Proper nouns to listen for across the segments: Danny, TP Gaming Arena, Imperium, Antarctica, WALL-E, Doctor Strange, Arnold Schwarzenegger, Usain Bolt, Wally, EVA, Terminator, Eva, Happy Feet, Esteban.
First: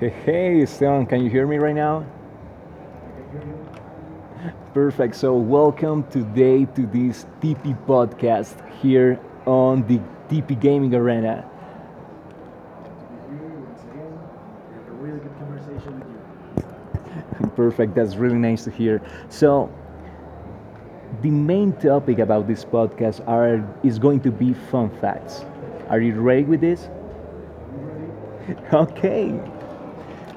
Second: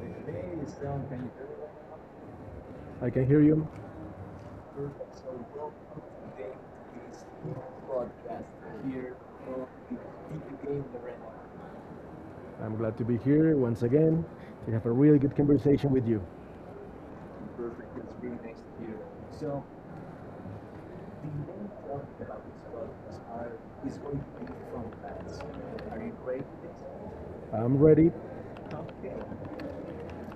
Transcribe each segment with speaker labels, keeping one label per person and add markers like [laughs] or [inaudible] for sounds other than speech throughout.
Speaker 1: Hey, hey, Esteban, can you hear me right now?
Speaker 2: I can hear you.
Speaker 1: Perfect. So, welcome today to this TP podcast here on the TP Gaming Arena.
Speaker 2: I'm glad to be here once again to have a really good conversation with you.
Speaker 1: Perfect. That's really nice to hear. So, the main topic about this podcast are is going to be fun facts. Are you ready with this?
Speaker 2: I'm ready.
Speaker 1: [laughs] Okay.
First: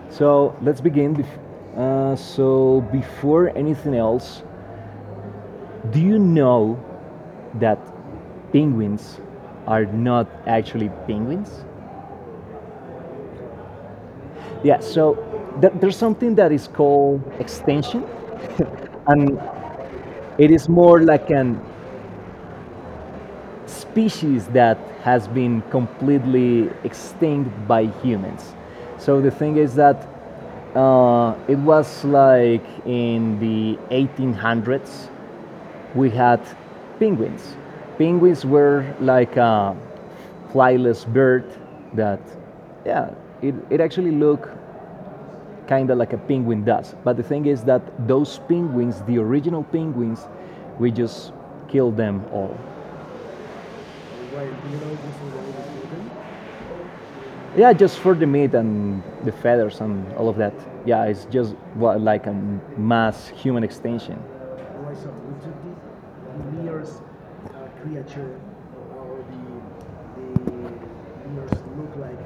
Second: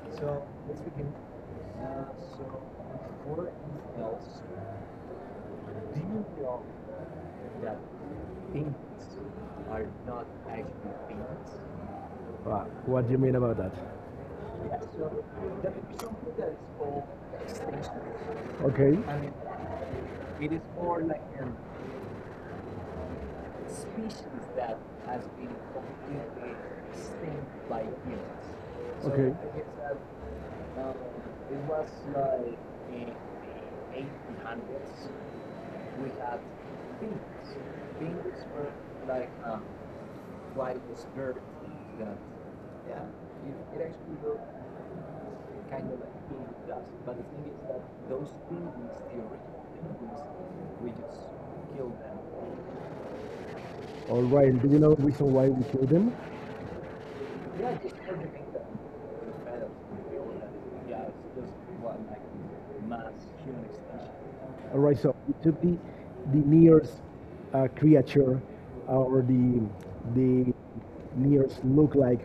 Speaker 1: So, let's begin. Before anything else, do you know that penguins are not actually penguins?
Speaker 2: But what do you mean about that?
Speaker 1: Yeah, so there's something that is called extinction,
Speaker 2: Okay.
Speaker 1: and it is more like an species that has been completely extinct by humans. So
Speaker 2: Okay.
Speaker 1: the thing is that it was like in the 1800s, we had penguins. Penguins were like a flyless bird that, yeah, it actually looked kind of like a penguin does. But the thing is that those penguins, the original penguins, we just killed them all.
Speaker 2: All right. Do you know the reason why we killed them?
Speaker 1: Yeah, just for the meat and the feathers and all of that. Yeah, it's just what, like a mass human extinction.
Speaker 2: All right, so we took the nearest creature or the nearest look like,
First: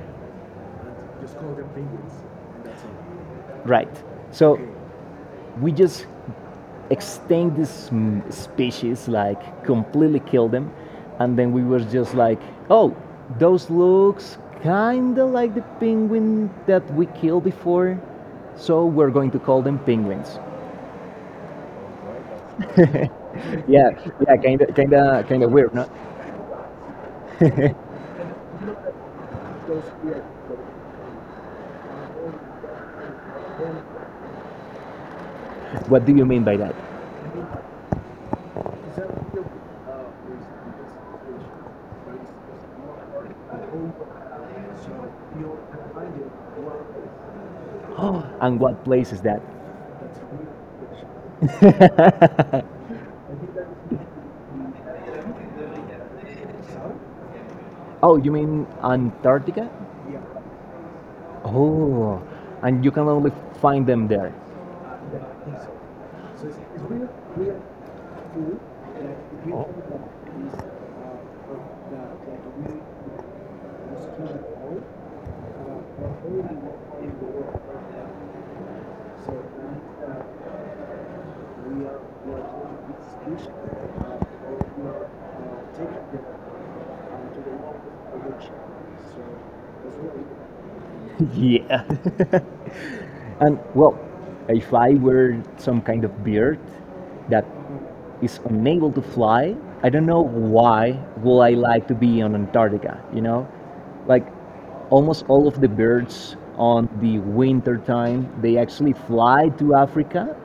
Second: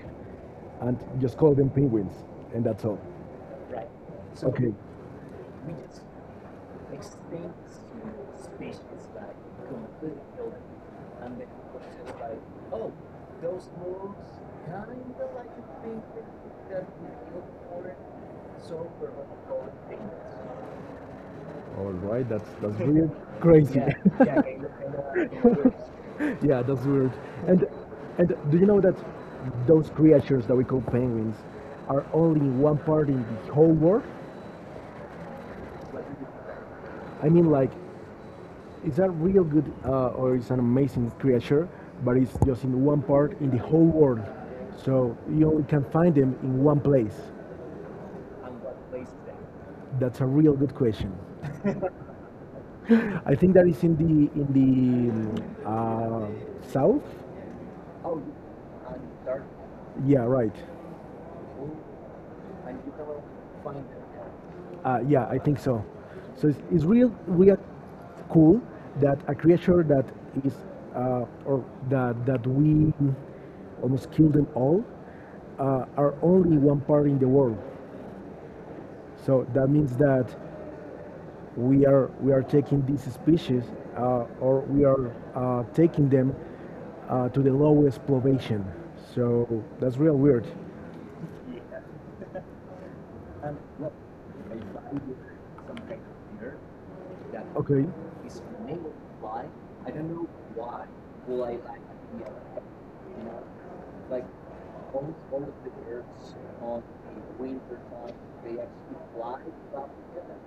Speaker 2: and just call them penguins, and that's all.
Speaker 1: Right. So
Speaker 2: Okay.
Speaker 1: we just extinct this species, like completely kill them, and then we were just like, oh, those looks kinda like the penguin that we killed before, so we're going to call them penguins.
Speaker 2: All right, that's [laughs] weird,
Speaker 1: [laughs]
Speaker 2: crazy.
Speaker 1: Yeah, yeah, kinda weird, no?
Speaker 2: [laughs] Yeah, that's weird. And and do you know that those creatures that we call penguins are only one part in the whole world?
Speaker 1: What do you mean by that? [gasps]
Speaker 2: I mean, like, it's a real good or it's an amazing creature, but it's just in one part in the whole world. So you only can find them in one place.
Speaker 1: Oh, and what place is that?
Speaker 2: That's a real good question.
Speaker 1: [laughs]
Speaker 2: I think that is in the south.
Speaker 1: Oh, you mean Antarctica?
Speaker 2: Yeah, right.
Speaker 1: Oh, and you can only find them there.
Speaker 2: Yeah, I think so. So it's real real cool that a creature that is or that we almost killed them all are only one part in the world.
Speaker 1: Right.
Speaker 2: So that means that we are taking these species or we are taking them to the lowest elevation. So that's real weird.
Speaker 1: Yeah. [laughs] And well, if I were some kind of bird that
Speaker 2: Okay.
Speaker 1: is unable to fly, I don't know why will I like to be on Antarctica, you know? Like almost all of the birds on the winter time, they actually fly to Africa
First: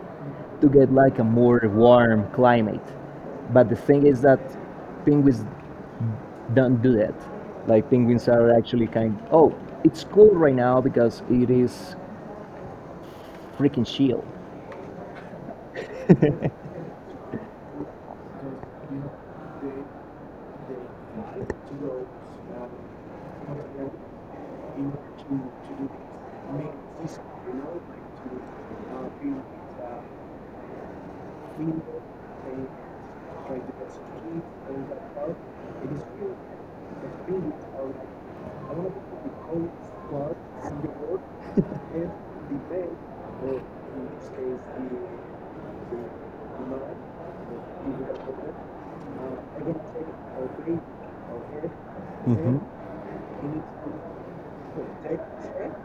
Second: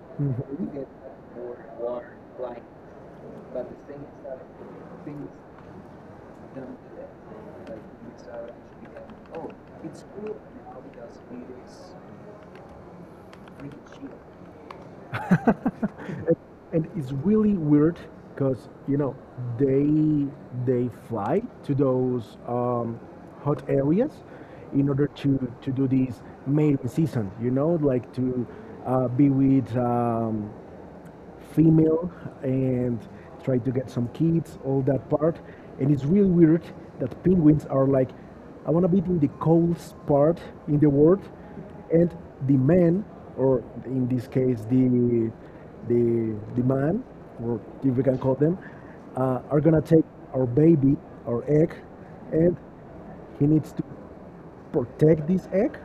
Speaker 1: to
Speaker 2: Mhm.
Speaker 1: get like a more warm climate. But the thing is that penguins don't do that. Like penguins are actually kind oh, it's cool right now because it is freaking chill.
Speaker 2: and, and it's really weird because you know they they fly to those hot areas in order to do this mating season like to be with female and try to get some kids, all that part. And it's really weird that penguins are like, I want to be in the coldest part in the world, and
Speaker 1: [laughs]
Speaker 2: the man, or in this case the man, or if we can call them, are gonna take our baby, our egg, and
Speaker 1: Mm-hmm.
Speaker 2: he
Speaker 1: And
Speaker 2: needs to protect this egg,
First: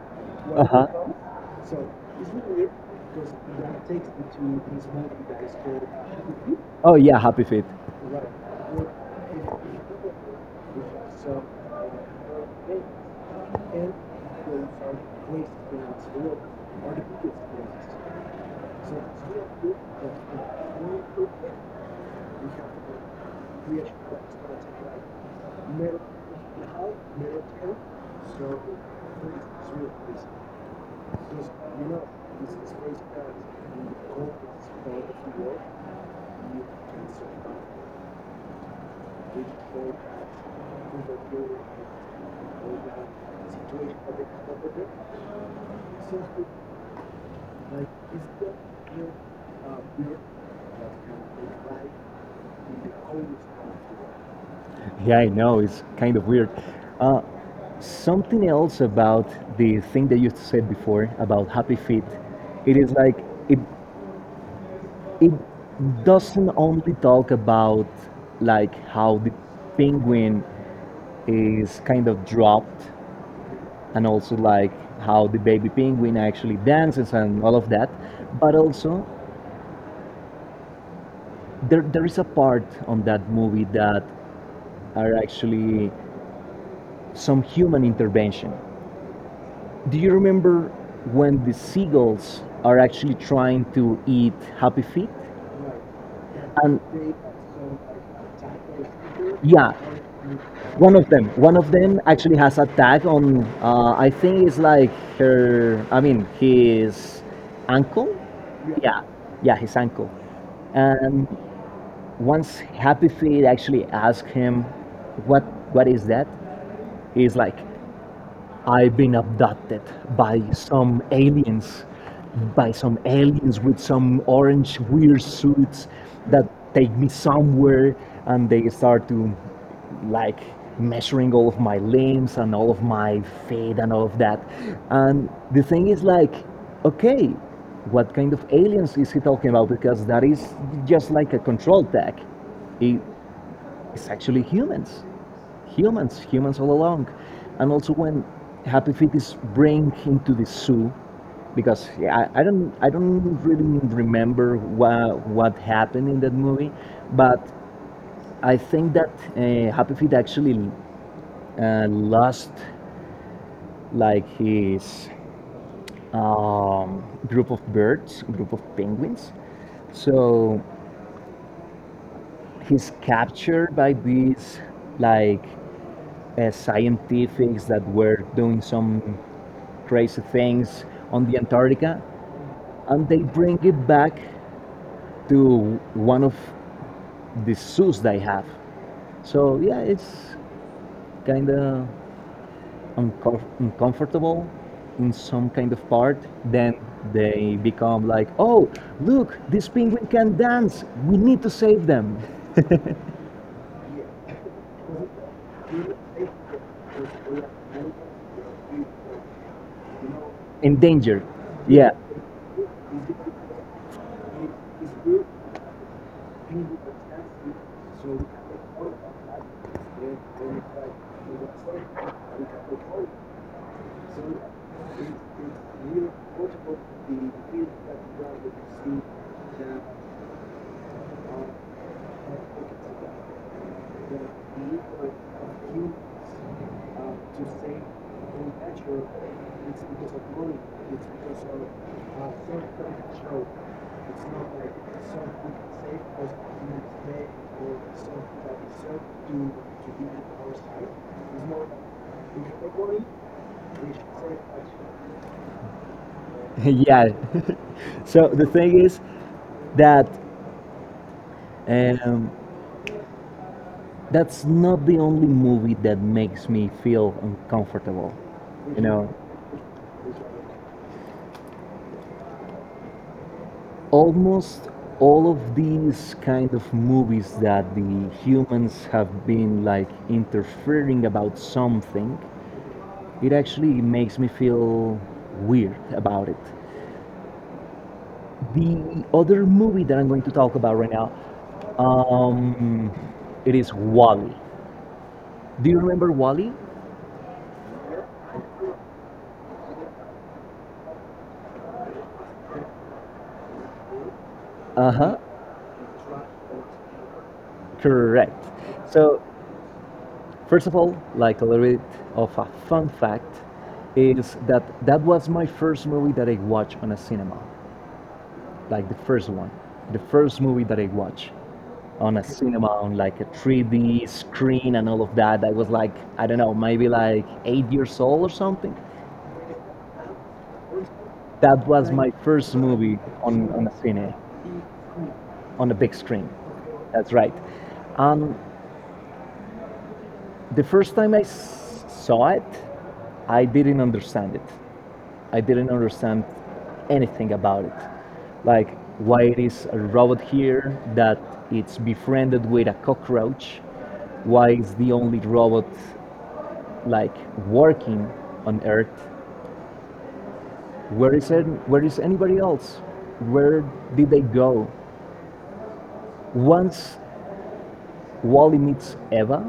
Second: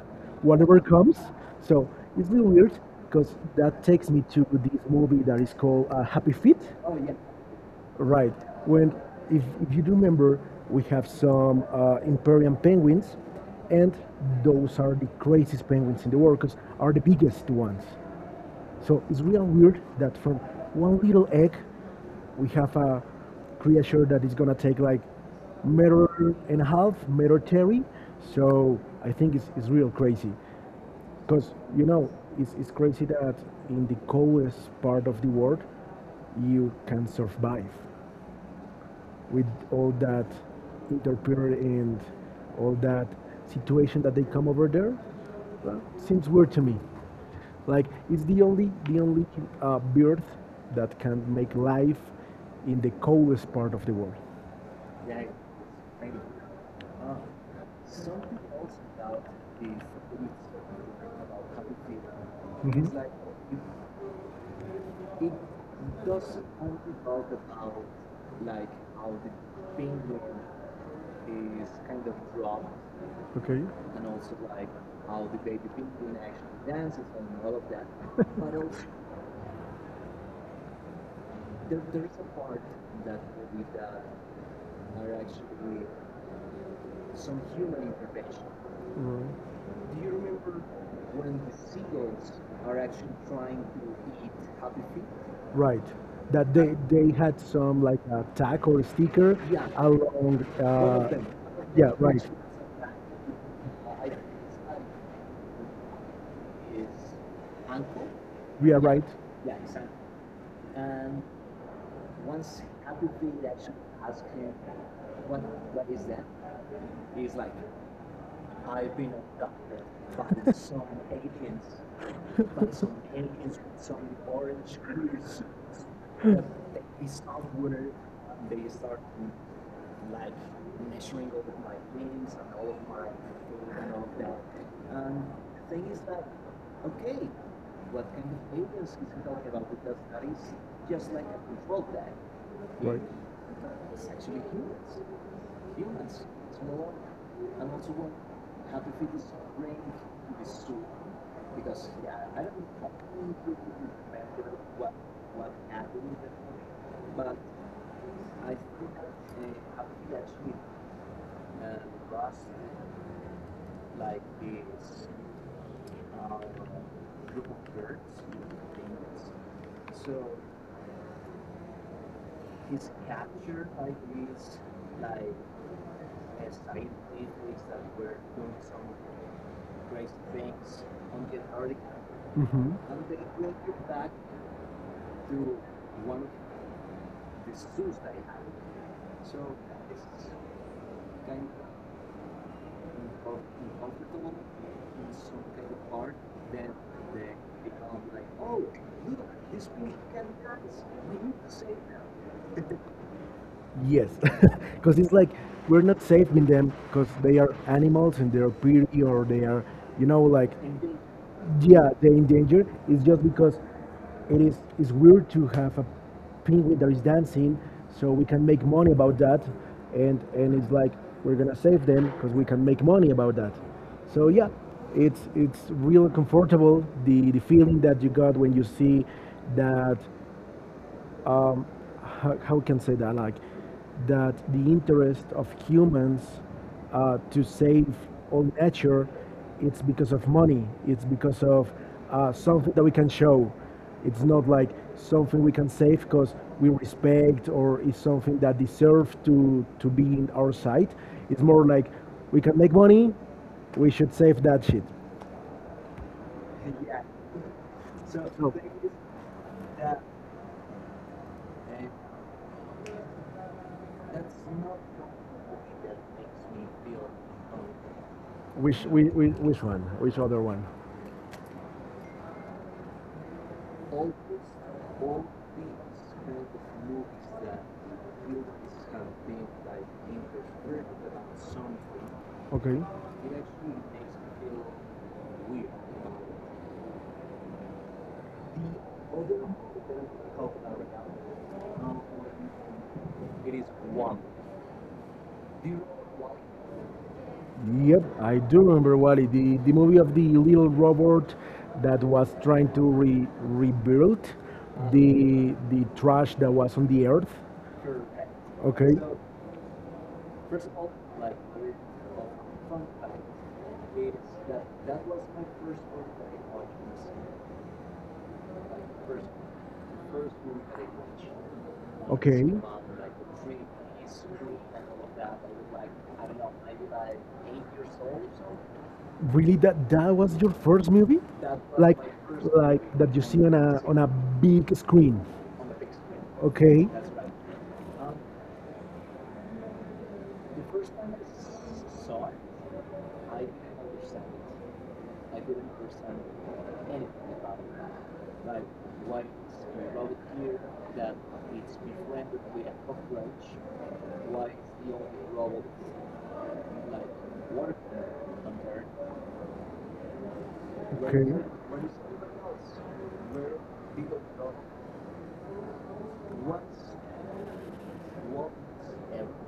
Speaker 2: whatever comes. So it's really weird because that takes me to this movie that is called Happy Feet.
Speaker 1: oh yeah, happy feet.
Speaker 2: Right. When, if you do remember, we have some Imperium penguins, and those are the craziest penguins in the world because are the biggest ones. So it's real weird that from one little egg, we have a creature that is gonna take like meter and a half, meter terry. So I think it's real crazy, because you know it's crazy that in the coldest part of the world, you can survive with all that interference and all that situation that they come over there. Well, seems weird to me. Like it's the only bird that can make life in the coldest part of the world.
Speaker 1: Yeah, I know. It's kind of weird. Uh, Something else about the thing that you said before about Happy Feet. It
Speaker 2: Mhm.
Speaker 1: is like it it doesn't only talk about like how the penguin is kind of dropped
Speaker 2: Okay.
Speaker 1: and also like how the baby penguin actually dances and all of that, but also there is a part on that movie that are actually some human intervention.
Speaker 2: Right.
Speaker 1: Do you remember when the seagulls are actually trying to eat Happy Feet?
Speaker 2: Right. That
Speaker 1: And
Speaker 2: they had some like a tag or a sticker
Speaker 1: yeah,
Speaker 2: along.
Speaker 1: one of
Speaker 2: Yeah.
Speaker 1: them
Speaker 2: Right.
Speaker 1: actually has a tag on. I think it's like her. I mean, his ankle.
Speaker 2: We are
Speaker 1: Yeah,
Speaker 2: right.
Speaker 1: yeah, his ankle. And once Happy Feet actually asked him, "What, what is that?" He's like, I've been abducted by some aliens, by some aliens with some orange weird suits that take me somewhere and they start to like measuring all of my limbs and all of my feet and all of that. And the thing is like, okay, what kind of aliens is he talking about? Because that is just like a control tech.
Speaker 2: Right.
Speaker 1: It- It's actually humans, humans all along. And also when Happy Feet is bring him to the zoo, because yeah, I don't really remember what happened in that movie, but I think that Happy Feet actually lost like his group of birds, group of penguins. So he's captured by these like scientifics that were doing some crazy things on the Antarctica,
Speaker 2: Hmm.
Speaker 1: and they bring it back to one of the zoos they have. So yeah, it's kind of uncomfortable in some kind of part. Then they become like, oh, look, this penguin can dance. We need to save them.
Speaker 2: Yes, [laughs] because it's like we're not saving them because they are animals and they're pretty or they are, you know, like
Speaker 1: Endangered.
Speaker 2: yeah,
Speaker 1: Yeah,
Speaker 2: they're in danger. It's just because it is it's weird to have a penguin that is dancing, so we can make money about that, and it's like we're gonna save them because we can make money about that. So yeah, it's real comfortable the feeling that you got when you see that um, how can say that like that the interest of humans to save all nature, it's because of money, it's because of something that we can show. It's not like something we can save because we respect or is something that deserves to be in our sight. It's more like we can make money, we should save that shit.
Speaker 1: [laughs] yeah. So the
Speaker 2: So
Speaker 1: thing is that um, that's not the only movie that makes me feel uncomfortable. You know,
Speaker 2: which one, which other one?
Speaker 1: almost all of these kind of movies that the humans have been like interfering about something,
Speaker 2: Okay.
Speaker 1: it actually makes me feel weird about it. The other movie that I'm going to talk about right now, um, it is Wally. Do you remember Wally?
Speaker 2: Yep, I do remember Wally, the movie of the little robot that was trying to re- rebuild
Speaker 1: Uh huh.
Speaker 2: the trash that was on the earth.
Speaker 1: Correct.
Speaker 2: Okay,
Speaker 1: So first of all, like a little bit of a fun fact, is that that was my first movie that I watched on a cinema, like the first one, the first movie that I watched on a
Speaker 2: okay.
Speaker 1: cinema on like a 3D screen and all of that. I was like, I don't know, maybe like 8 years old or something.
Speaker 2: Really, that that was your first movie,
Speaker 1: That was
Speaker 2: like
Speaker 1: my first
Speaker 2: like
Speaker 1: movie
Speaker 2: that you see on
Speaker 1: on a
Speaker 2: a
Speaker 1: cine,
Speaker 2: big screen.
Speaker 1: on a big screen.
Speaker 2: Okay,
Speaker 1: That's right. Um, the first time saw it, I didn't understand it. I didn't understand anything about it. Like why it is a robot here that it's befriended with a cockroach, why it's the only robot like working on Earth. Where
Speaker 2: okay,
Speaker 1: is it? Where is anybody else? Where did they go? Once Wally meets Eva,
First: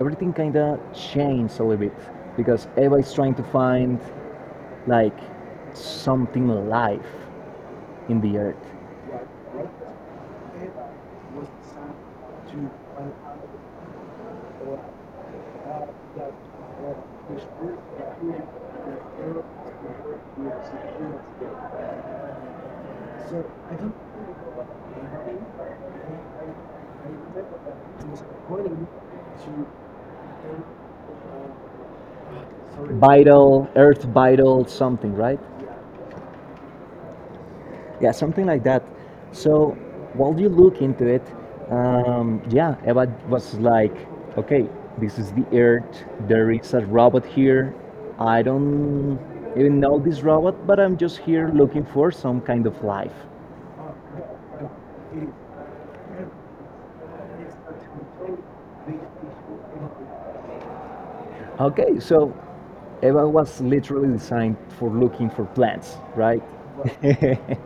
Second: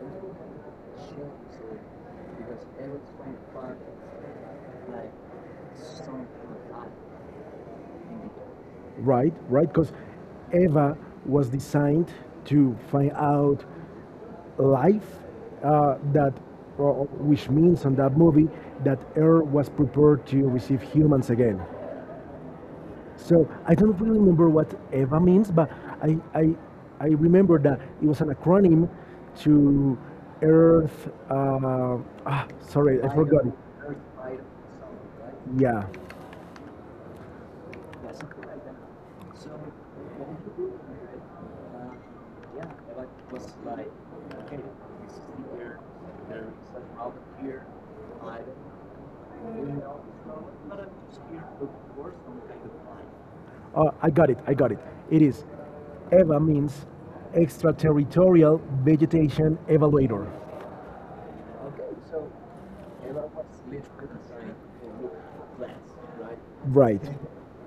Speaker 1: everything kinda changed a little bit because Eva is trying to find like something alive in the
Speaker 2: right, right. Because Eva was designed to find out life uh, that, or- which means on that movie that Earth was prepared to receive humans again. So I don't really remember what EVA means, but I, I, I remember that it was an acronym to Earth. Sorry, I forgot it.
Speaker 1: earth vital something, right?
Speaker 2: Yeah.
Speaker 1: Yeah, something like that. So while you look into it, yeah, Eva was like, okay, this is the earth. There is a robot here. I don't even know this robot, but I'm just here looking for some kind of life.
Speaker 2: I got it. I got it. It is EVA means extraterritorial vegetation evaluator.
Speaker 1: Okay, so Eva was literally designed for looking for plants, right?
Speaker 2: Right.
Speaker 1: [laughs]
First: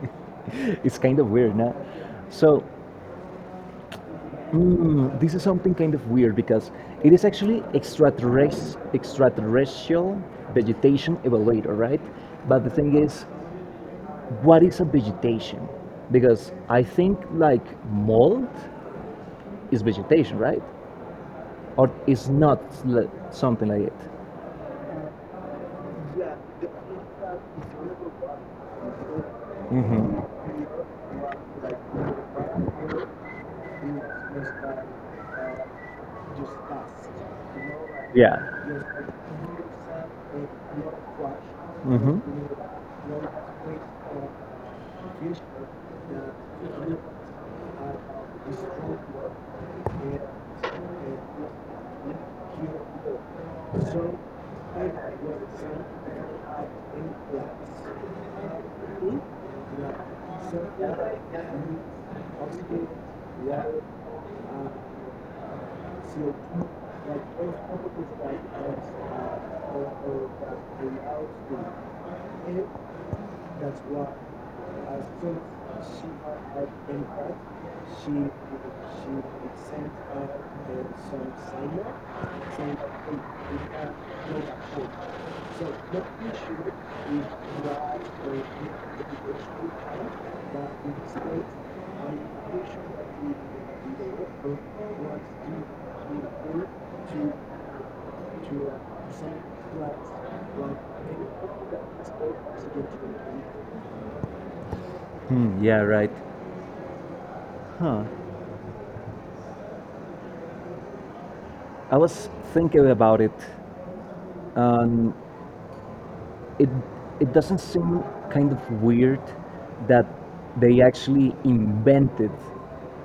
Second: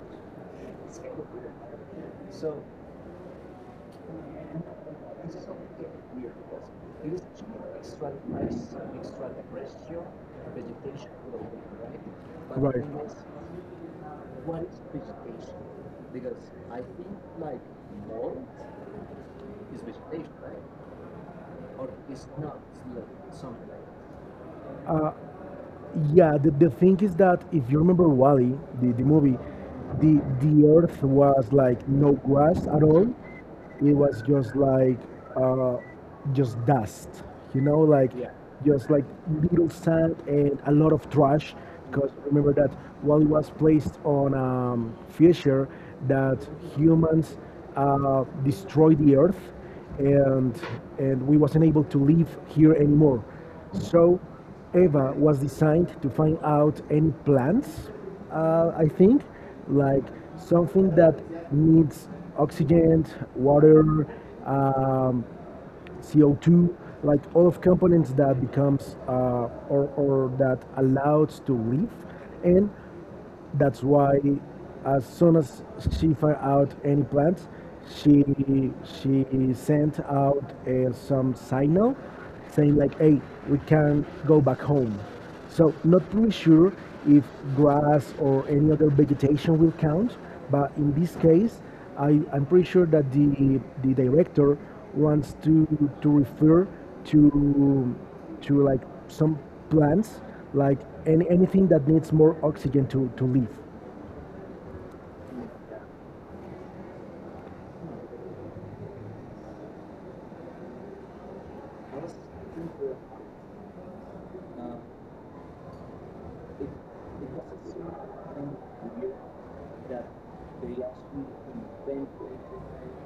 Speaker 1: It's kind of weird, no? So mm, this is something kind of weird because it is actually extraterrestrial vegetation evaluator, right? But the
Speaker 2: Right.
Speaker 1: thing is, what is a vegetation? Because I think like mold is vegetation, right? Or is not something like it.
Speaker 2: Uh, yeah, the thing is that if you remember Wally, the movie, the
Speaker 1: Hmm.
Speaker 2: the earth was like no grass at all. It was just like uh, just dust, you know, like
Speaker 1: Yeah.
Speaker 2: just like little sand and a lot of trash. Because
Speaker 1: Hmm.
Speaker 2: remember that Wally was placed on a fissure that humans destroyed the earth, and and we wasn't able to live here anymore. So Eva was designed to find out any plants, I think, like something that needs oxygen, water, um, CO2, like all of components that becomes or that allows to live. And that's why, as soon as she found out any plans, she she sent out some signal saying like, "Hey, we can go back home." So not really sure if grass or any other vegetation will count, but in this case, I'm pretty sure that the director wants to refer to to like some plants, like anything that needs more oxygen to live.
Speaker 1: Hmm, yeah, right. Huh. I was thinking about it. It it doesn't seem kind of weird that they actually invented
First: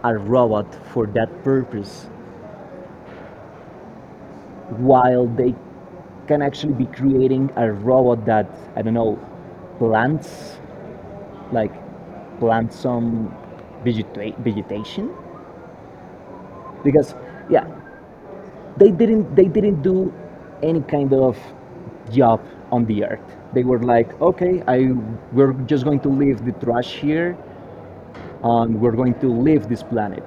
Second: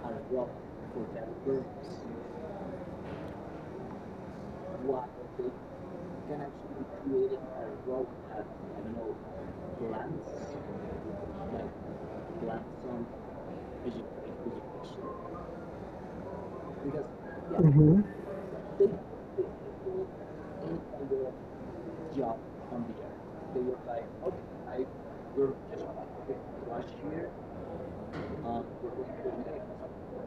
Speaker 1: a robot for that purpose, while they can actually be creating a robot that, I don't know, plants, like plant some vegetation, because yeah,
Speaker 2: Hmm.
Speaker 1: they didn't do any kind of job on the earth. They were like, okay, I we're just going to leave the trash here and we're going to leave this planet,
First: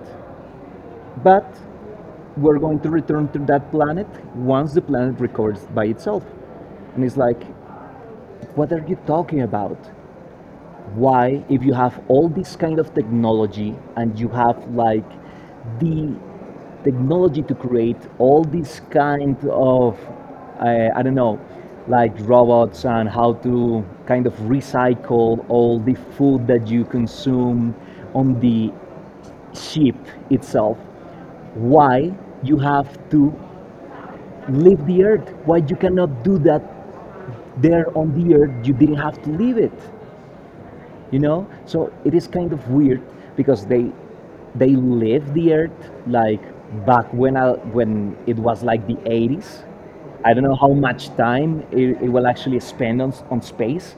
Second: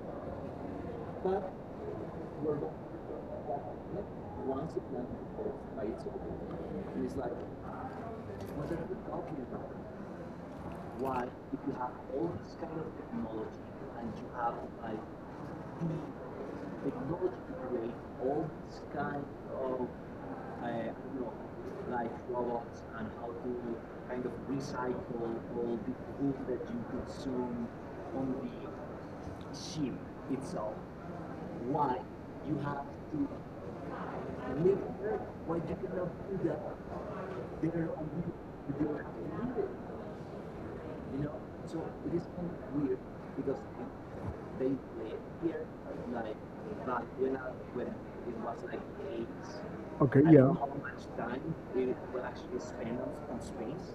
Speaker 1: but we're going to return to that planet once the planet recovers by itself. And it's like, what are you talking about? Why, if you have all this kind of technology and you have like the technology to create all these kind of, I don't know, like robots and how to kind of recycle all the food that you consume on the ship itself, why you have to leave the earth? Why you cannot do that there on the earth? You didn't have to leave it, you know? So it is kind of weird because they live the earth like back when when it was like the 80s.
Speaker 2: Okay,
Speaker 1: I don't know
Speaker 2: yeah.
Speaker 1: how
Speaker 2: Do
Speaker 1: much time it will actually spend on, on space,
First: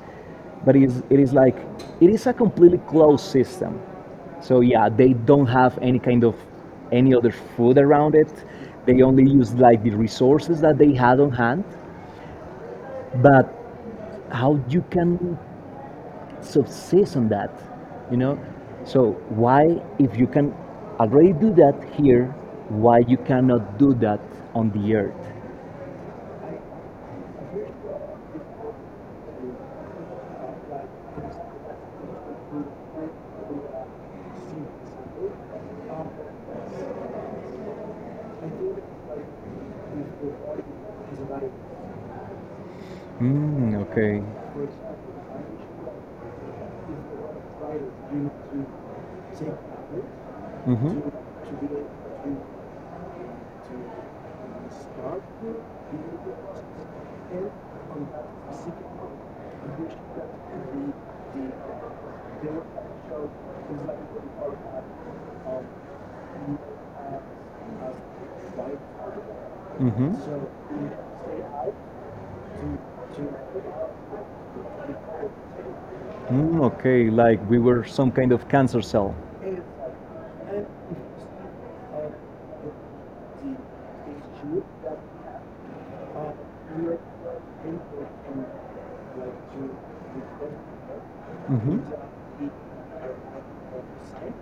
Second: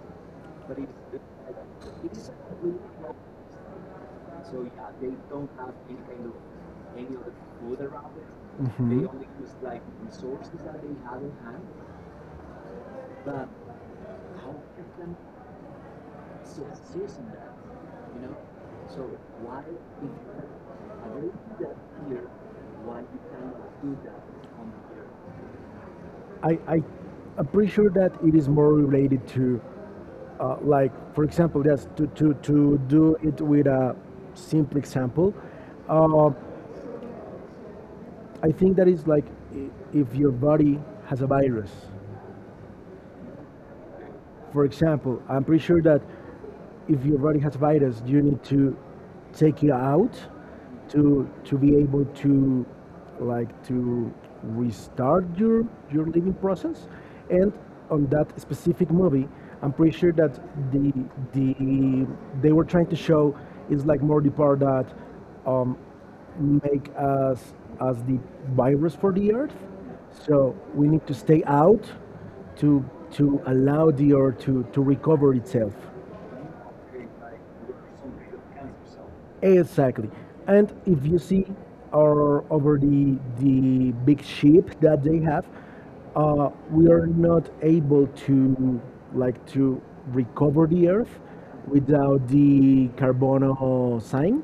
Speaker 1: but it is like it is a completely closed system, so yeah, they don't have any kind of any other food around it. They
Speaker 2: hmm
Speaker 1: only use like the resources that they had on hand, but how you can success on that, you know? So why, if you can already do that here, why you cannot do that on the earth?
Speaker 2: I, I I'm pretty sure that it is more related to like for example just to do it with a simple example, uh, I think that is like i- if your body has a virus.
Speaker 1: Mm, okay.
Speaker 2: For example, I'm pretty sure that if your body has virus, you need to take it out
Speaker 1: Hmm.
Speaker 2: to be able to like to restart your living process. And on that specific movie, I'm pretty sure that the the they were trying to show is like more the part that um, make us as the virus for the earth. So we
Speaker 1: Mm-hmm.
Speaker 2: need to stay out to to allow the earth to recover itself.
Speaker 1: Mm, okay, like we were some kind of cancer cell.
Speaker 2: Exactly. And if you see our, over the big ship that they have, we are not able to
Speaker 1: Mm-hmm.
Speaker 2: like to recover the earth without the carbono sign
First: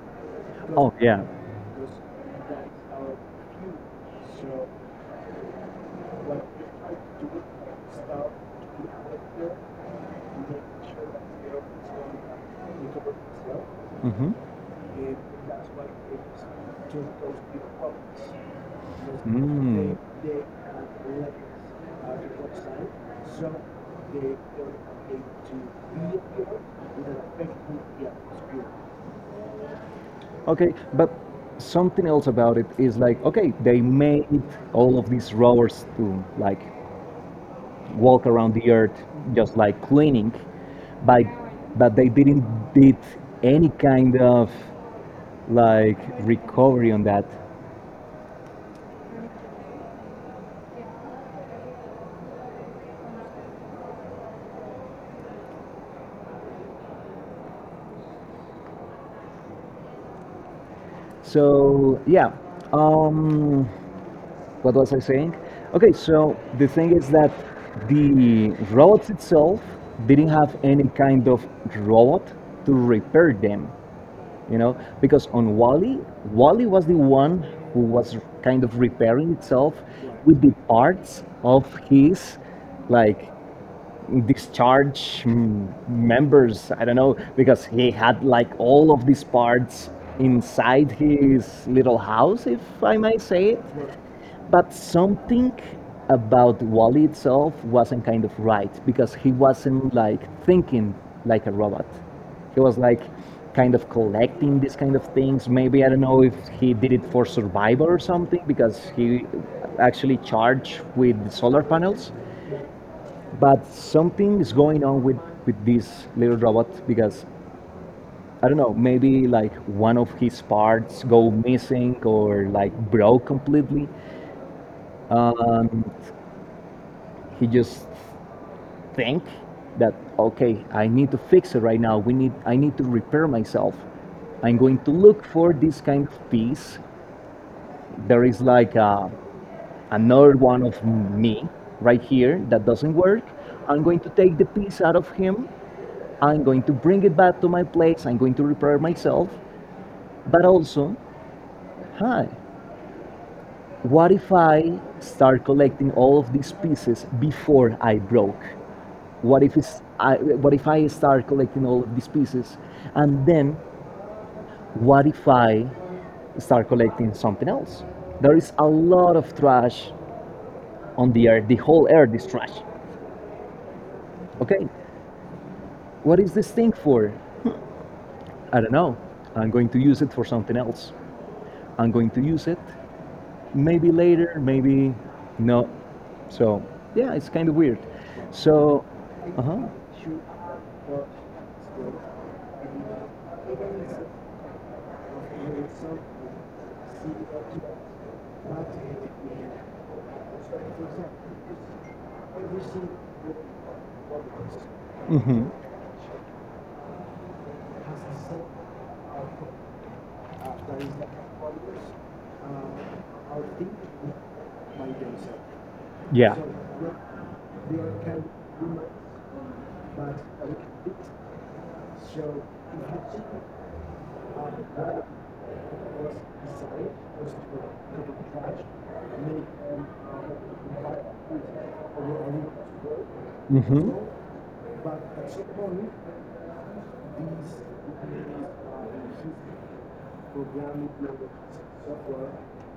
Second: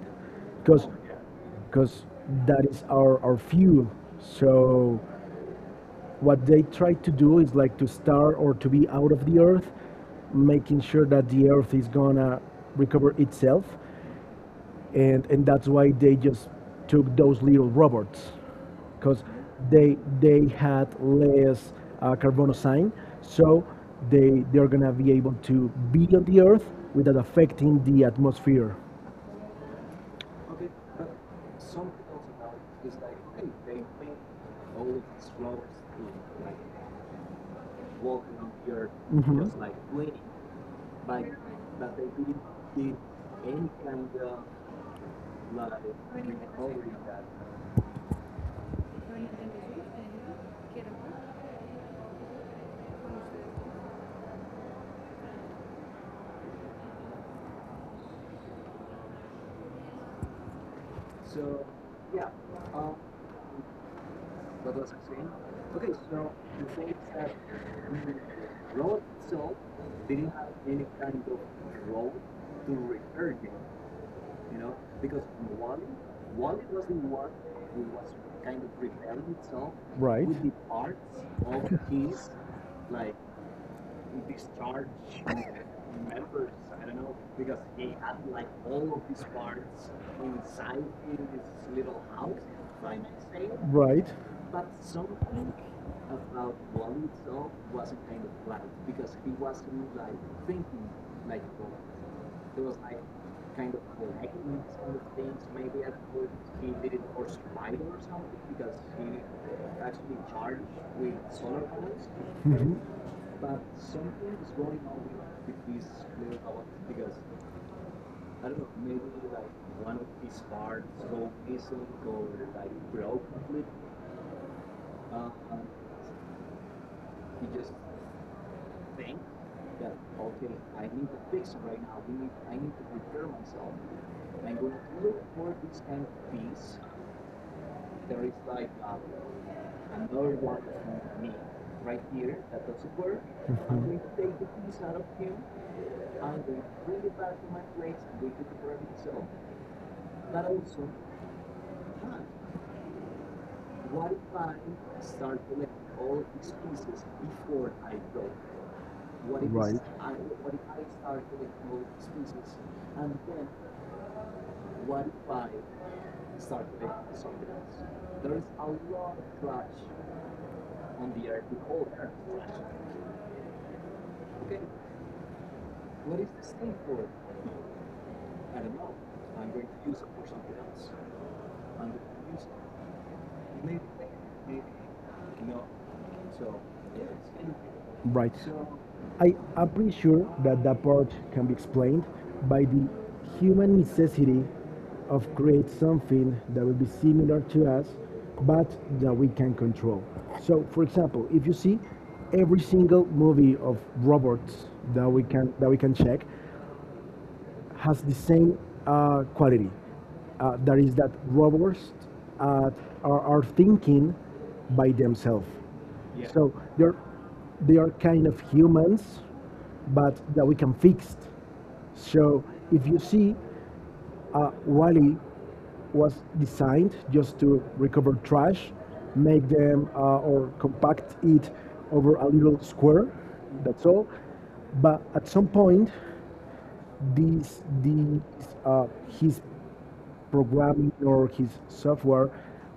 Speaker 2: because oh,
Speaker 1: Oh,
Speaker 2: yeah.
Speaker 1: yeah.
Speaker 2: Because that is our fuel. So what they try to do is like to star or to be out of the earth, making sure that the earth is gonna recover itself,
Speaker 1: Mm-hmm.
Speaker 2: and that's why they just took those little robots because they had less carbonoxide, so they they're gonna be able to be on the
Speaker 1: Mm.
Speaker 2: Earth without affecting the atmosphere.
Speaker 1: Okay, but something else about it is like, okay, they made all of these rovers to like
Speaker 2: Well,
Speaker 1: walk around the earth just like
Speaker 2: mhm.
Speaker 1: cleaning, by, but they didn't did any kind of like recovery on that. So yeah, um, what was I saying? Okay, so the thing is that the robots itself didn't have any kind of robot to repair them, you know, because on wally, wally was the one who was kind of repairing itself
Speaker 2: Right.
Speaker 1: with the parts of
Speaker 2: [laughs]
Speaker 1: his like discharge mm, members, I don't know, because he had like all of these parts inside his little house, if I may say it.
Speaker 2: Right.
Speaker 1: But something about Wally itself wasn't kind of right because he wasn't like thinking like a robot. He was like kind of collecting these kind of things. Maybe I don't know if he did it for survival or something because he actually charged with solar panels.
Speaker 2: Mhm.
Speaker 1: But something is going on with this little robot because I don't know, maybe like one of his parts go missing or like broke completely. Um, he just think that okay, I need to fix it right now. We need I need to repair myself. I'm going to look for this kind of piece. There is like a another one of me right here that doesn't work. I'm going to take the piece out of him. I'm going to bring it back to my place. I'm going to repair myself. But also, hi, what if I start collecting all of these pieces before I broke?
Speaker 2: Right.
Speaker 1: What if I start collecting all of these pieces, and then what if I start collecting something else? There is a lot of trash on the earth. The whole earth is trash. Okay, what is this thing for? I don't know. I'm going to use it for something else. I'm going to use it maybe later, maybe no. So yeah, it's kind of weird.
Speaker 2: Right. So
Speaker 1: So,
Speaker 2: I
Speaker 1: uh huh,
Speaker 2: am pretty sure that the approach can be explained by the human necessity of create something that will be similar to us, but that we can control. So, for example, if you see every single movie of robots that
Speaker 1: mm-hmm.
Speaker 2: we can check, has the same quality. That is that robots uh, are thinking by themselves.
Speaker 1: Yeah.
Speaker 2: So they are kind of humans, but that we can fix. So if you see, Wally was designed just to recover trash, make them or compact it over a little square. That's
Speaker 1: Mm-hmm.
Speaker 2: all. But at some point, these uh, his programming or his software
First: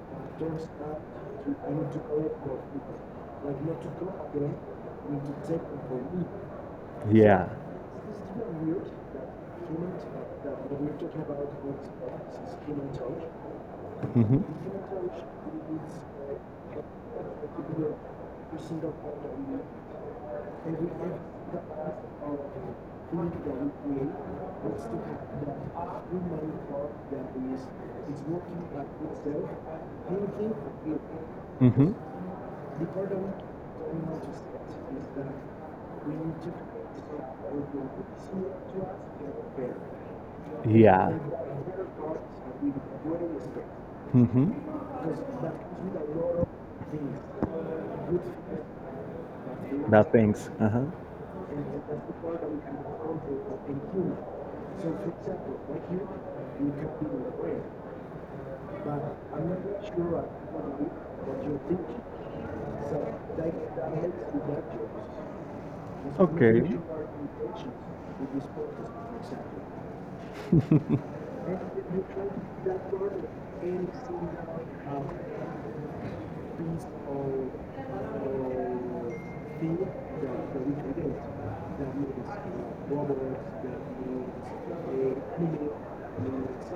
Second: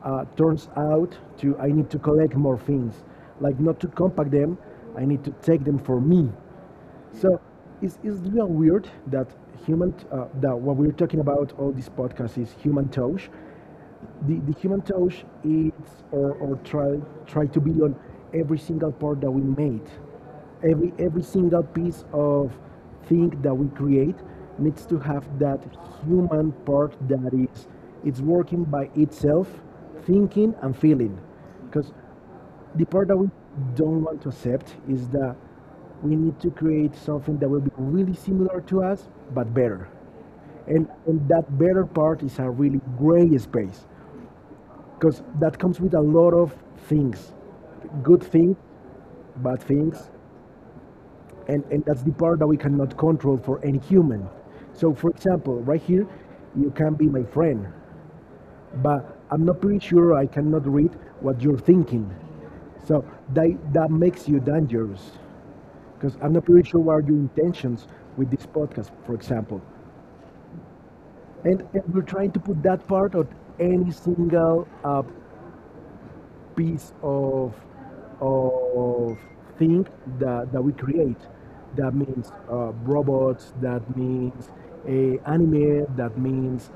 Speaker 2: turns out to I need to collect more things, like not to compact them, I need to take them for me. So
Speaker 1: Yeah.
Speaker 2: it's real weird that human that what we're talking about all this podcast is human touch. The,
Speaker 1: Mm-hmm.
Speaker 2: the human touch is or try try to be on every single part that we made. Every single piece of thing that we create needs to have that human part that is it's working by itself, thinking and feeling. Because
Speaker 1: Mm-hmm.
Speaker 2: the part that we don't want to accept is that we need to create something that will be really similar to us but better,
Speaker 1: Yeah.
Speaker 2: and that better part is a really gray space
Speaker 1: Mm-hmm.
Speaker 2: because that comes with a lot of things, good things, bad things,
Speaker 1: That things. Uh-huh.
Speaker 2: and that's the part that we cannot control for any human. So for example right here, you can be my friend, but I'm not pretty sure, I cannot read what you're thinking. So that makes you dangerous because I'm not
Speaker 1: Okay.
Speaker 2: pretty sure what are your intentions with this podcast, for example. And we're trying to put that part on any single piece of thing that, that we create. That means robots, that means a anime, that means,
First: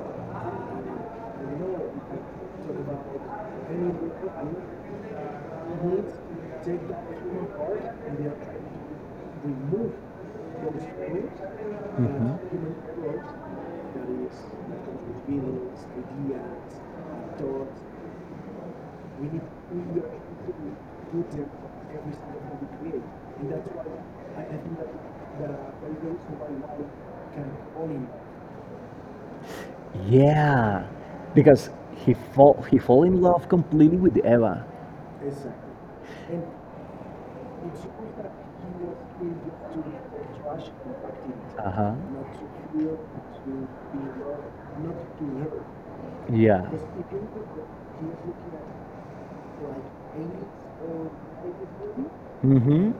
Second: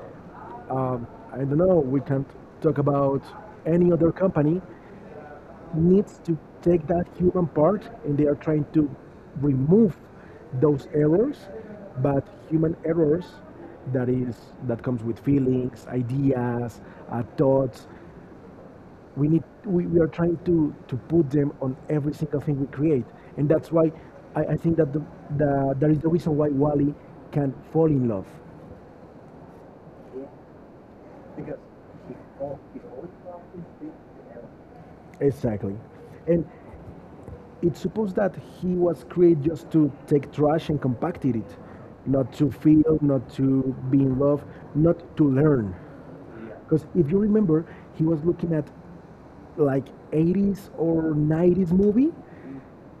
Speaker 2: um, I don't know, we can talk about any other company needs to take that human part and they are trying to remove those errors but human errors that is that comes with feelings, ideas, thoughts.
Speaker 1: Mm-hmm.
Speaker 2: We are trying to put them on every single thing we create. And that's why I think that the that is the reason why Wally can fall in love.
Speaker 1: Yeah, because he fall in love completely with Eva.
Speaker 2: Exactly. And it's supposed that he was created just to take trash and compacted it,
Speaker 1: Uh huh.
Speaker 2: not to feel, not to be in love, not to learn.
Speaker 1: Yeah.
Speaker 2: Because if you remember, he was looking at like 80s or 90s movie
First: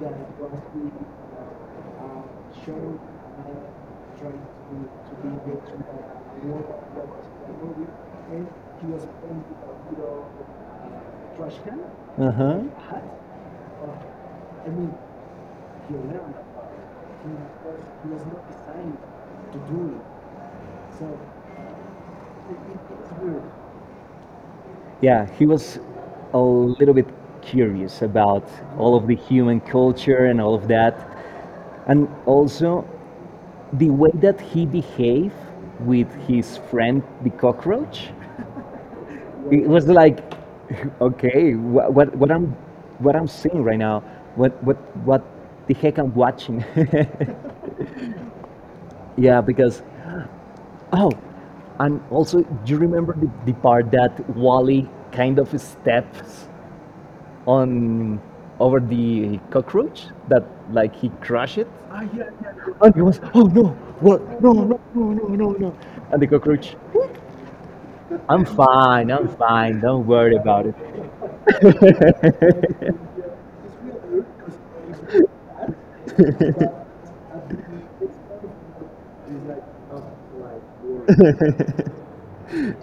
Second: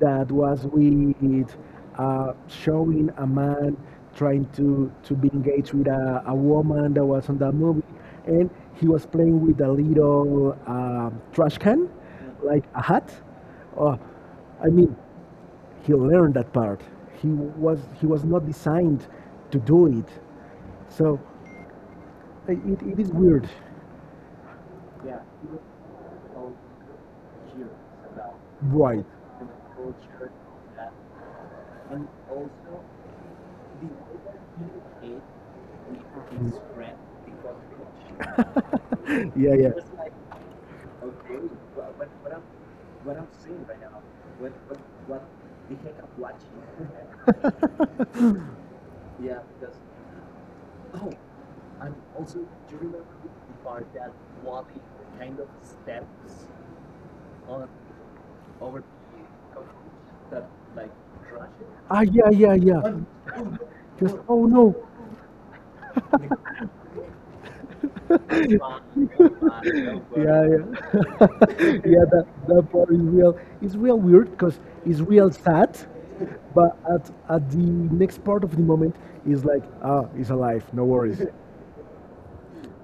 Speaker 2: that was with showing a man trying to be engaged with a woman that was on that movie. And he was playing with a little trash can,
Speaker 1: Uh
Speaker 2: like a
Speaker 1: huh.
Speaker 2: hat. Oh, I mean, he learned that part. He was not designed to do it. So it is weird.
Speaker 1: Yeah, he was a little bit curious about all
Speaker 2: Right.
Speaker 1: of the human culture and all of that. And also the way that he behaved with his friend, the cockroach,
Speaker 2: Yeah,
Speaker 1: it
Speaker 2: yeah.
Speaker 1: was like, [laughs] okay, what I'm seeing right now, what, what, what the heck I'm watching. [laughs] Yeah, because, oh, and also, do you remember the part that Wally kind of steps on over the cockroach that like he crushed it.
Speaker 2: Ah, yeah, yeah, yeah.
Speaker 1: And he was, oh no,
Speaker 2: Just,
Speaker 1: what?
Speaker 2: oh
Speaker 1: No, no,
Speaker 2: no.
Speaker 1: no, no, no, no. And the cockroach, I'm fine, don't worry
Speaker 2: Yeah,
Speaker 1: about it.
Speaker 2: yeah, [laughs] yeah. That that part is real. It's real weird because it's real sad, but at the next part of the moment is like ah, it's alive. No worries.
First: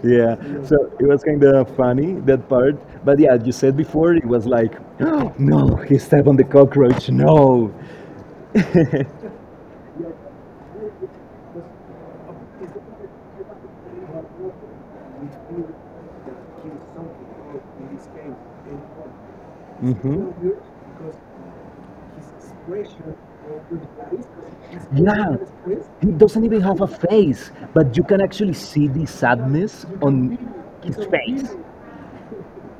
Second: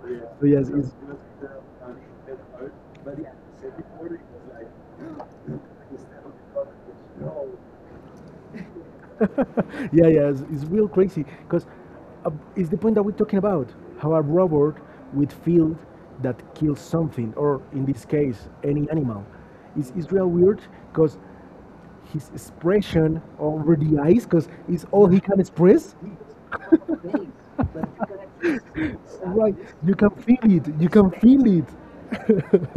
Speaker 1: Yeah,
Speaker 2: So yes,
Speaker 1: so
Speaker 2: it's
Speaker 1: it was kind of funny that part. But yeah, you said before it was like, [gasps] no, he stepped on the cockroach. No.
Speaker 2: [laughs] yeah, yeah, it's real crazy because it's the point that we're talking about. How a robot with field that kills something, or in this case, any animal, is real
Speaker 1: Mhm.
Speaker 2: weird because his expression over the eyes, because it's all he
Speaker 1: Yeah,
Speaker 2: can express.
Speaker 1: he doesn't even have a face, but you can actually see the
Speaker 2: [laughs] Right,
Speaker 1: sadness
Speaker 2: exactly, you can
Speaker 1: on
Speaker 2: feel it, you
Speaker 1: his
Speaker 2: can
Speaker 1: face.
Speaker 2: feel it.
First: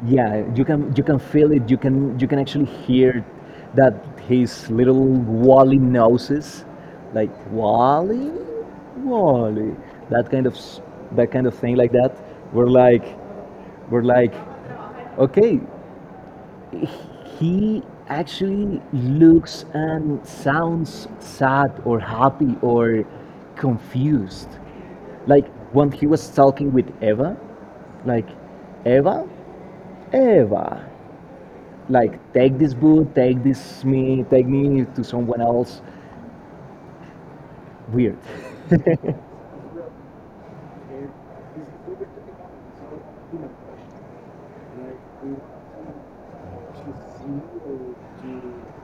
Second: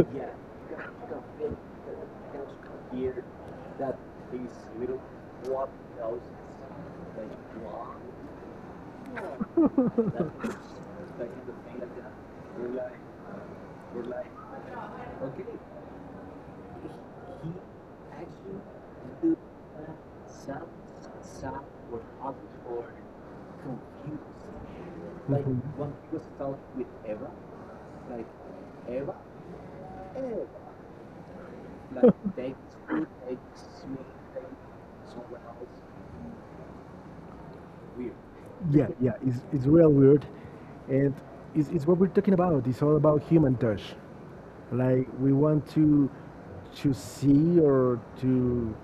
Speaker 1: Yeah, you can feel it. You can actually hear that his little Wally noses, like Wally, that that kind of thing like that. We're like we're like, okay, he actually looks and sounds sad or happy or confused. Like when he was talking with Eva, like, Eva, Eva, like, take this boot, take this me, take me to someone else. Weird.
Speaker 2: Yeah, yeah, it's real weird. And it's what we're talking about. It's all about human touch. Like we want to see or to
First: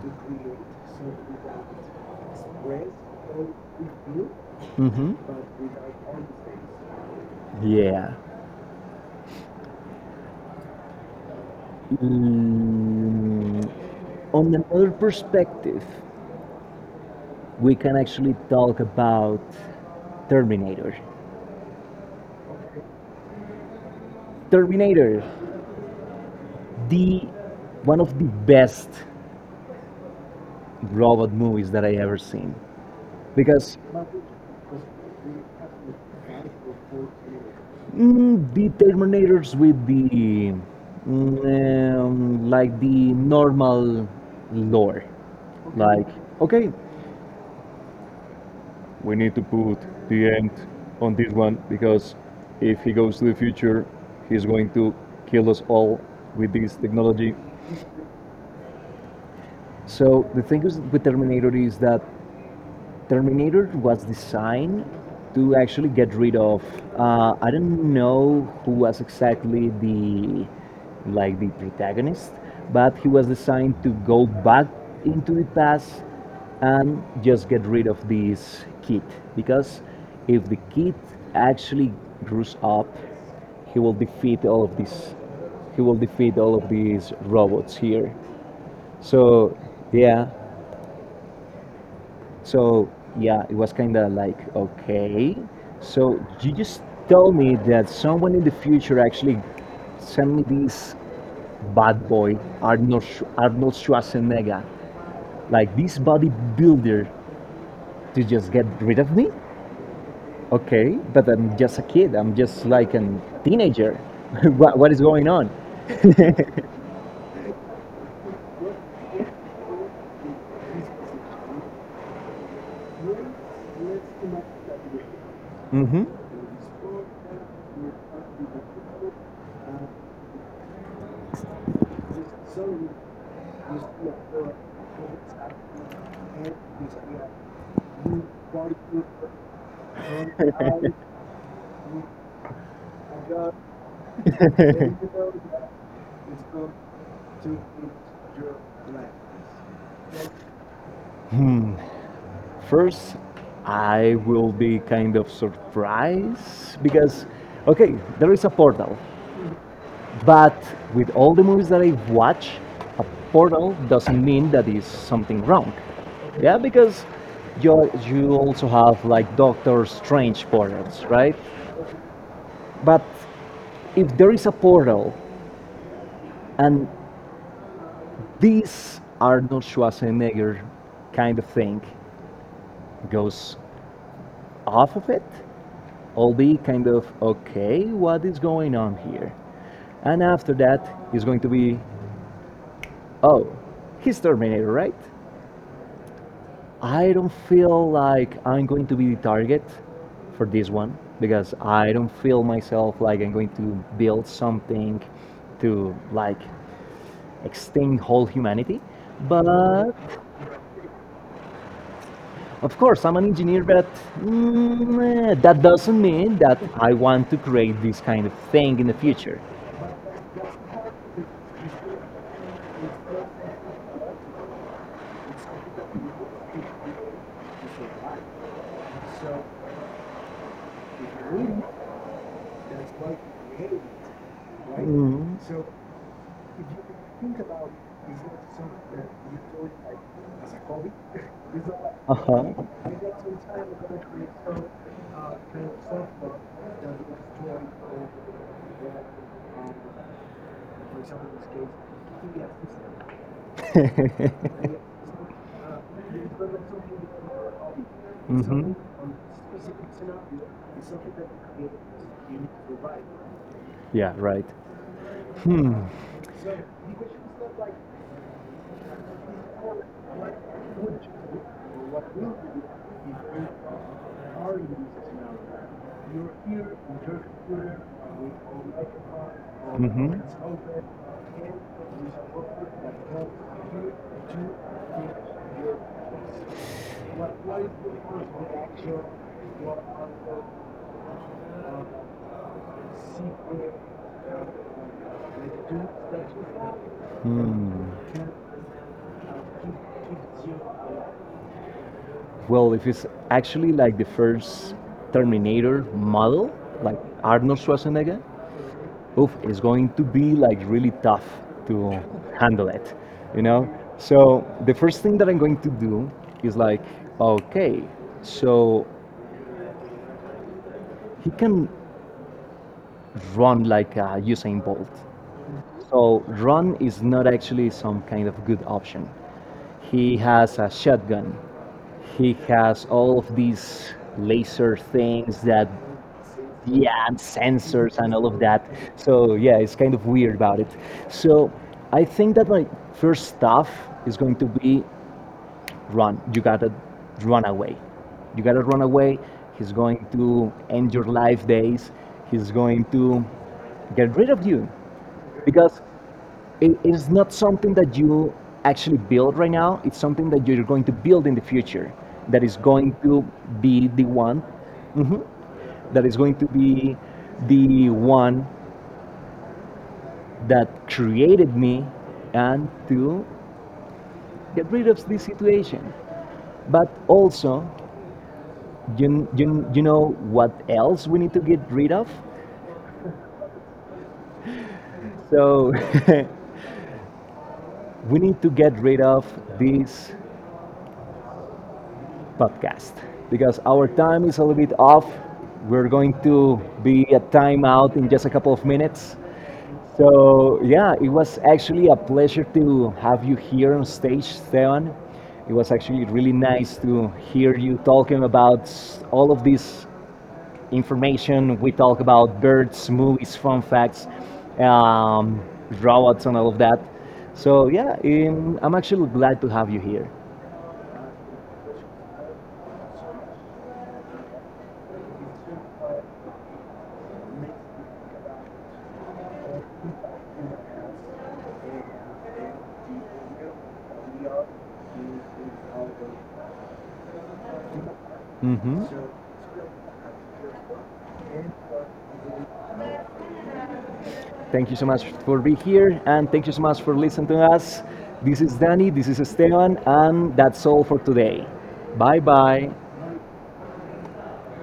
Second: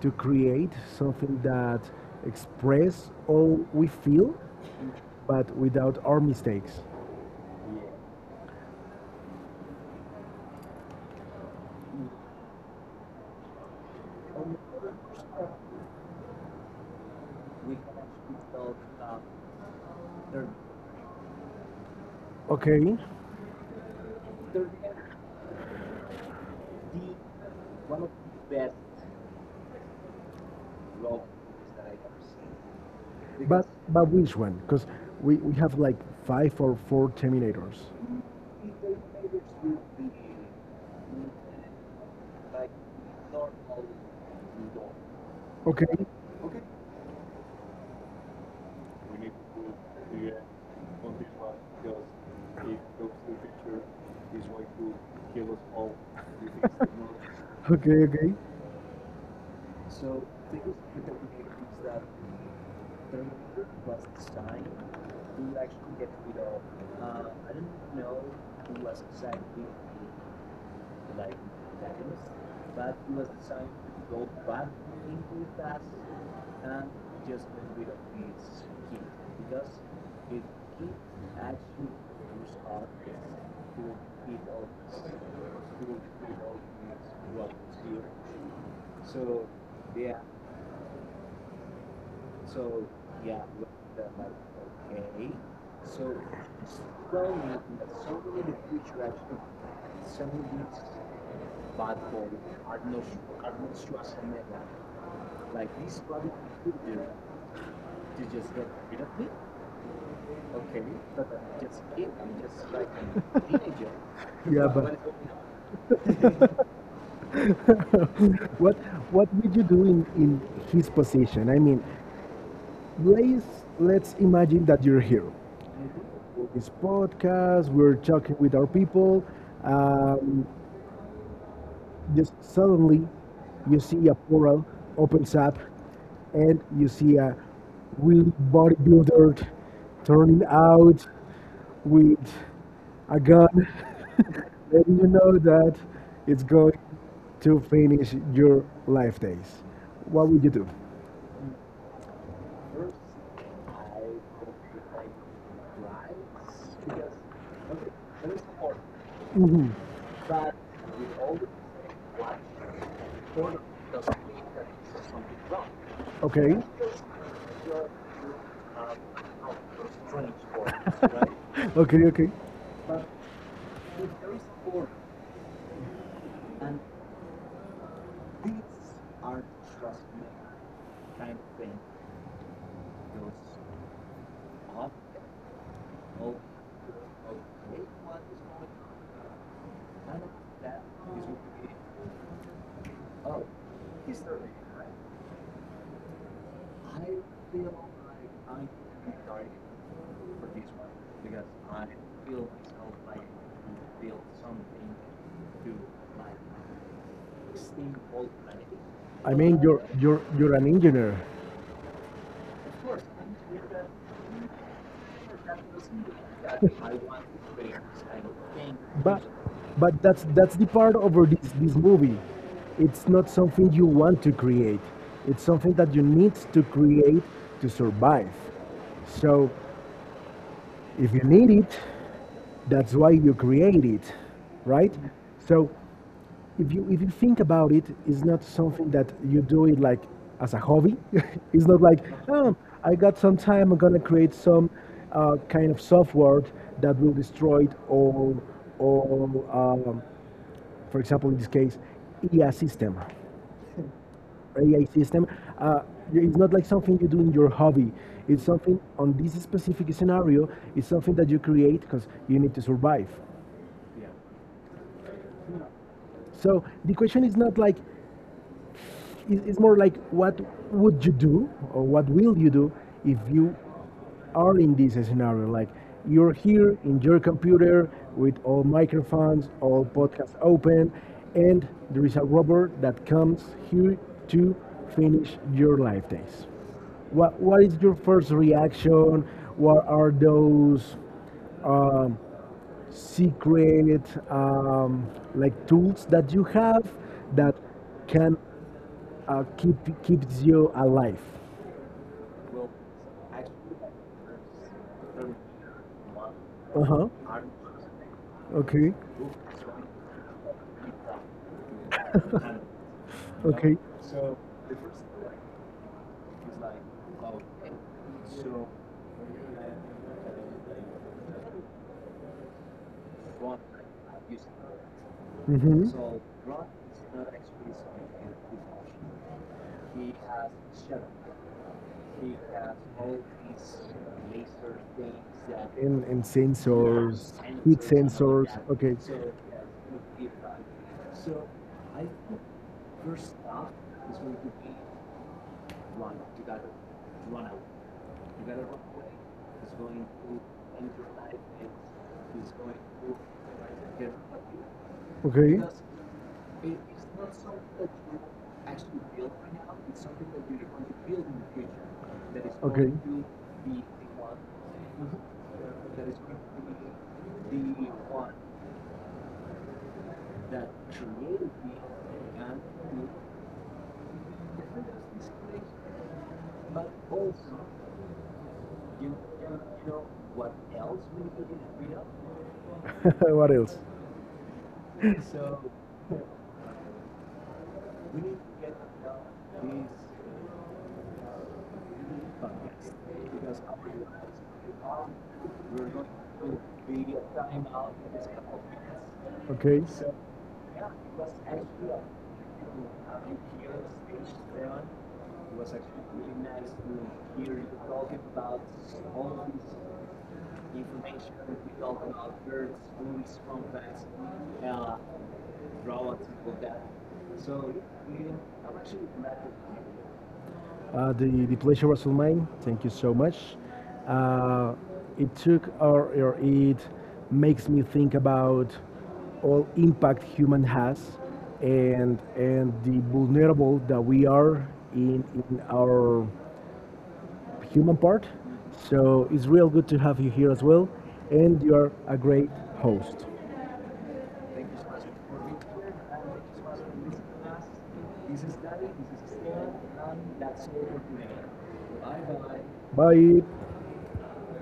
Speaker 2: to create something that express all we feel
Speaker 1: Mm-hmm.
Speaker 2: but without our mistakes.
Speaker 1: Yeah. Mm, on another perspective, we can actually talk about Terminator.
Speaker 2: Okay?
Speaker 1: Terminator. The one of the best robot movies that I ever seen
Speaker 2: But
Speaker 1: because
Speaker 2: but which one? Because we have like five or four terminators.
Speaker 1: mm, the Terminators with the like the normal lore,
Speaker 2: Okay,
Speaker 1: like okay, we need to put the end on this one because if he goes to the future, he's going to kill us all with this technology.
Speaker 2: okay, okay.
Speaker 1: So the thing is with Terminator is that Terminator was designed to actually get rid of. I don't know who was exactly the like the protagonist, but he was designed to go back into the past and just get rid of this kid because if the kid actually grows up, he will defeat all of these. He will defeat all of these robots here. So yeah, so yeah, it was kind of like, okay. So you just told me that someone in the future actually sent me this bad boy, Arnold Schwarzenegger, like this bodybuilder to just get rid of me? Okay, but I'm just a kid. I'm just like a teenager. [laughs]
Speaker 2: Yeah,
Speaker 1: What
Speaker 2: but
Speaker 1: is going on?
Speaker 2: What what would you do in his position? I mean, let's let's imagine that you're here.
Speaker 1: hmm
Speaker 2: This podcast, we're talking with our people. Um, just suddenly, you see a portal opens up, and you see a real bodybuilder turning out with a gun. [laughs] And you know that it's going to finish your life days. What would you do?
Speaker 1: First, I will be kind of surprised because, okay, there is a portal.
Speaker 2: Hmm.
Speaker 1: But with all the movies that I watch, a portal doesn't mean that is something wrong.
Speaker 2: Okay.
Speaker 1: Yeah,
Speaker 2: [laughs]
Speaker 1: because you also have like Doctor Strange portals, right?
Speaker 2: Okay. Okay. I
Speaker 1: But if there is a portal and this Arnold Schwarzenegger kind of thing goes off of it, I'll be kind of okay, what is going on here? And after that, it's going to be, oh, he's Terminator, right? I don't feel like I'm going to be the target for this one because I don't feel myself like I'm going to build something to like extinct whole humanity. But
Speaker 2: mean, you're an engineer.
Speaker 1: of course, I'm an engineer, but that doesn't mean that I
Speaker 2: [laughs]
Speaker 1: want to create this kind of thing in the
Speaker 2: But
Speaker 1: future.
Speaker 2: but that's the part over this this movie. It's not something you want to create. It's something that you need to create to survive. So if you need it, that's why you create it, right?
Speaker 1: Mm.
Speaker 2: So if you think about it, it's not something that you do it like as a hobby. [laughs] It's not like
Speaker 1: Uh
Speaker 2: oh, I
Speaker 1: huh.
Speaker 2: got some time. I'm gonna create some kind of software that will destroy all for example in this case AI system.
Speaker 1: [laughs]
Speaker 2: AI system. Uh, it's not like something you do in your hobby. It's
Speaker 1: Hmm.
Speaker 2: something on this specific scenario. It's something that you create because you need to survive.
Speaker 1: Yeah, right. Hmm.
Speaker 2: So the question is not like it's more like what would you do or what will you do if you are in this scenario like you're here in your computer with all microphones all podcasts open
Speaker 1: Hmm.
Speaker 2: and there is a robber that comes here to finish your life days. What is your first reaction, what are those um, secret um, like tools that you have that
Speaker 1: Hmm.
Speaker 2: can keep keeps you alive.
Speaker 1: Well, if it's actually like the first Terminator model,
Speaker 2: Uh
Speaker 1: like
Speaker 2: huh.
Speaker 1: Arnold Schwarzenegger,
Speaker 2: Okay.
Speaker 1: oof, it's going to be like really tough to handle it, you know?
Speaker 2: Okay.
Speaker 1: So the first thing that I'm going to do is like, okay, so he can run like Usain Bolt.
Speaker 2: Mm-hmm.
Speaker 1: So run is not actually some kind of good option. He has a shotgun. He has all of these laser things that,
Speaker 2: And
Speaker 1: yeah, and
Speaker 2: sensors, heat
Speaker 1: sensors and all of
Speaker 2: sensors.
Speaker 1: that.
Speaker 2: Okay.
Speaker 1: So, yeah, it's kind of weird about it. So, I think that my first stuff is going to be run. You gotta run away. You gotta run away. He's going to end your life days. He's going to get rid of you
Speaker 2: Okay.
Speaker 1: because it is not something that you actually build right now. It's something that you're going to build in the future that is
Speaker 2: Okay.
Speaker 1: going to be the one mhm, that is going to be the one that created me and to get rid of this situation. But also, you know what else we need to get rid of?
Speaker 2: [laughs] What else?
Speaker 1: So [laughs] we need to get rid of this podcast because our time is a little bit off. We're going to be a timeout in just a couple of minutes.
Speaker 2: Okay, so,
Speaker 1: So, yeah, it was actually a pleasure to have you here on stage, Stevan. It was actually really nice to hear you talking about all of this information. We talk about birds, movies, fun facts, um, robots, and all of that. So, yeah, I'm actually glad to have you here.
Speaker 2: the pleasure was all mine. Thank you so much. Uh, it took or it makes me think about all impact human has and the vulnerable that we are in our human part.
Speaker 1: Hmm.
Speaker 2: So it's real good to have you here as well. And you are a great host.
Speaker 1: Thank you so much for being here, and thank you so much for listening to us. This is Danny, this is Esteban, and that's all for today. Bye bye.
Speaker 2: Bye.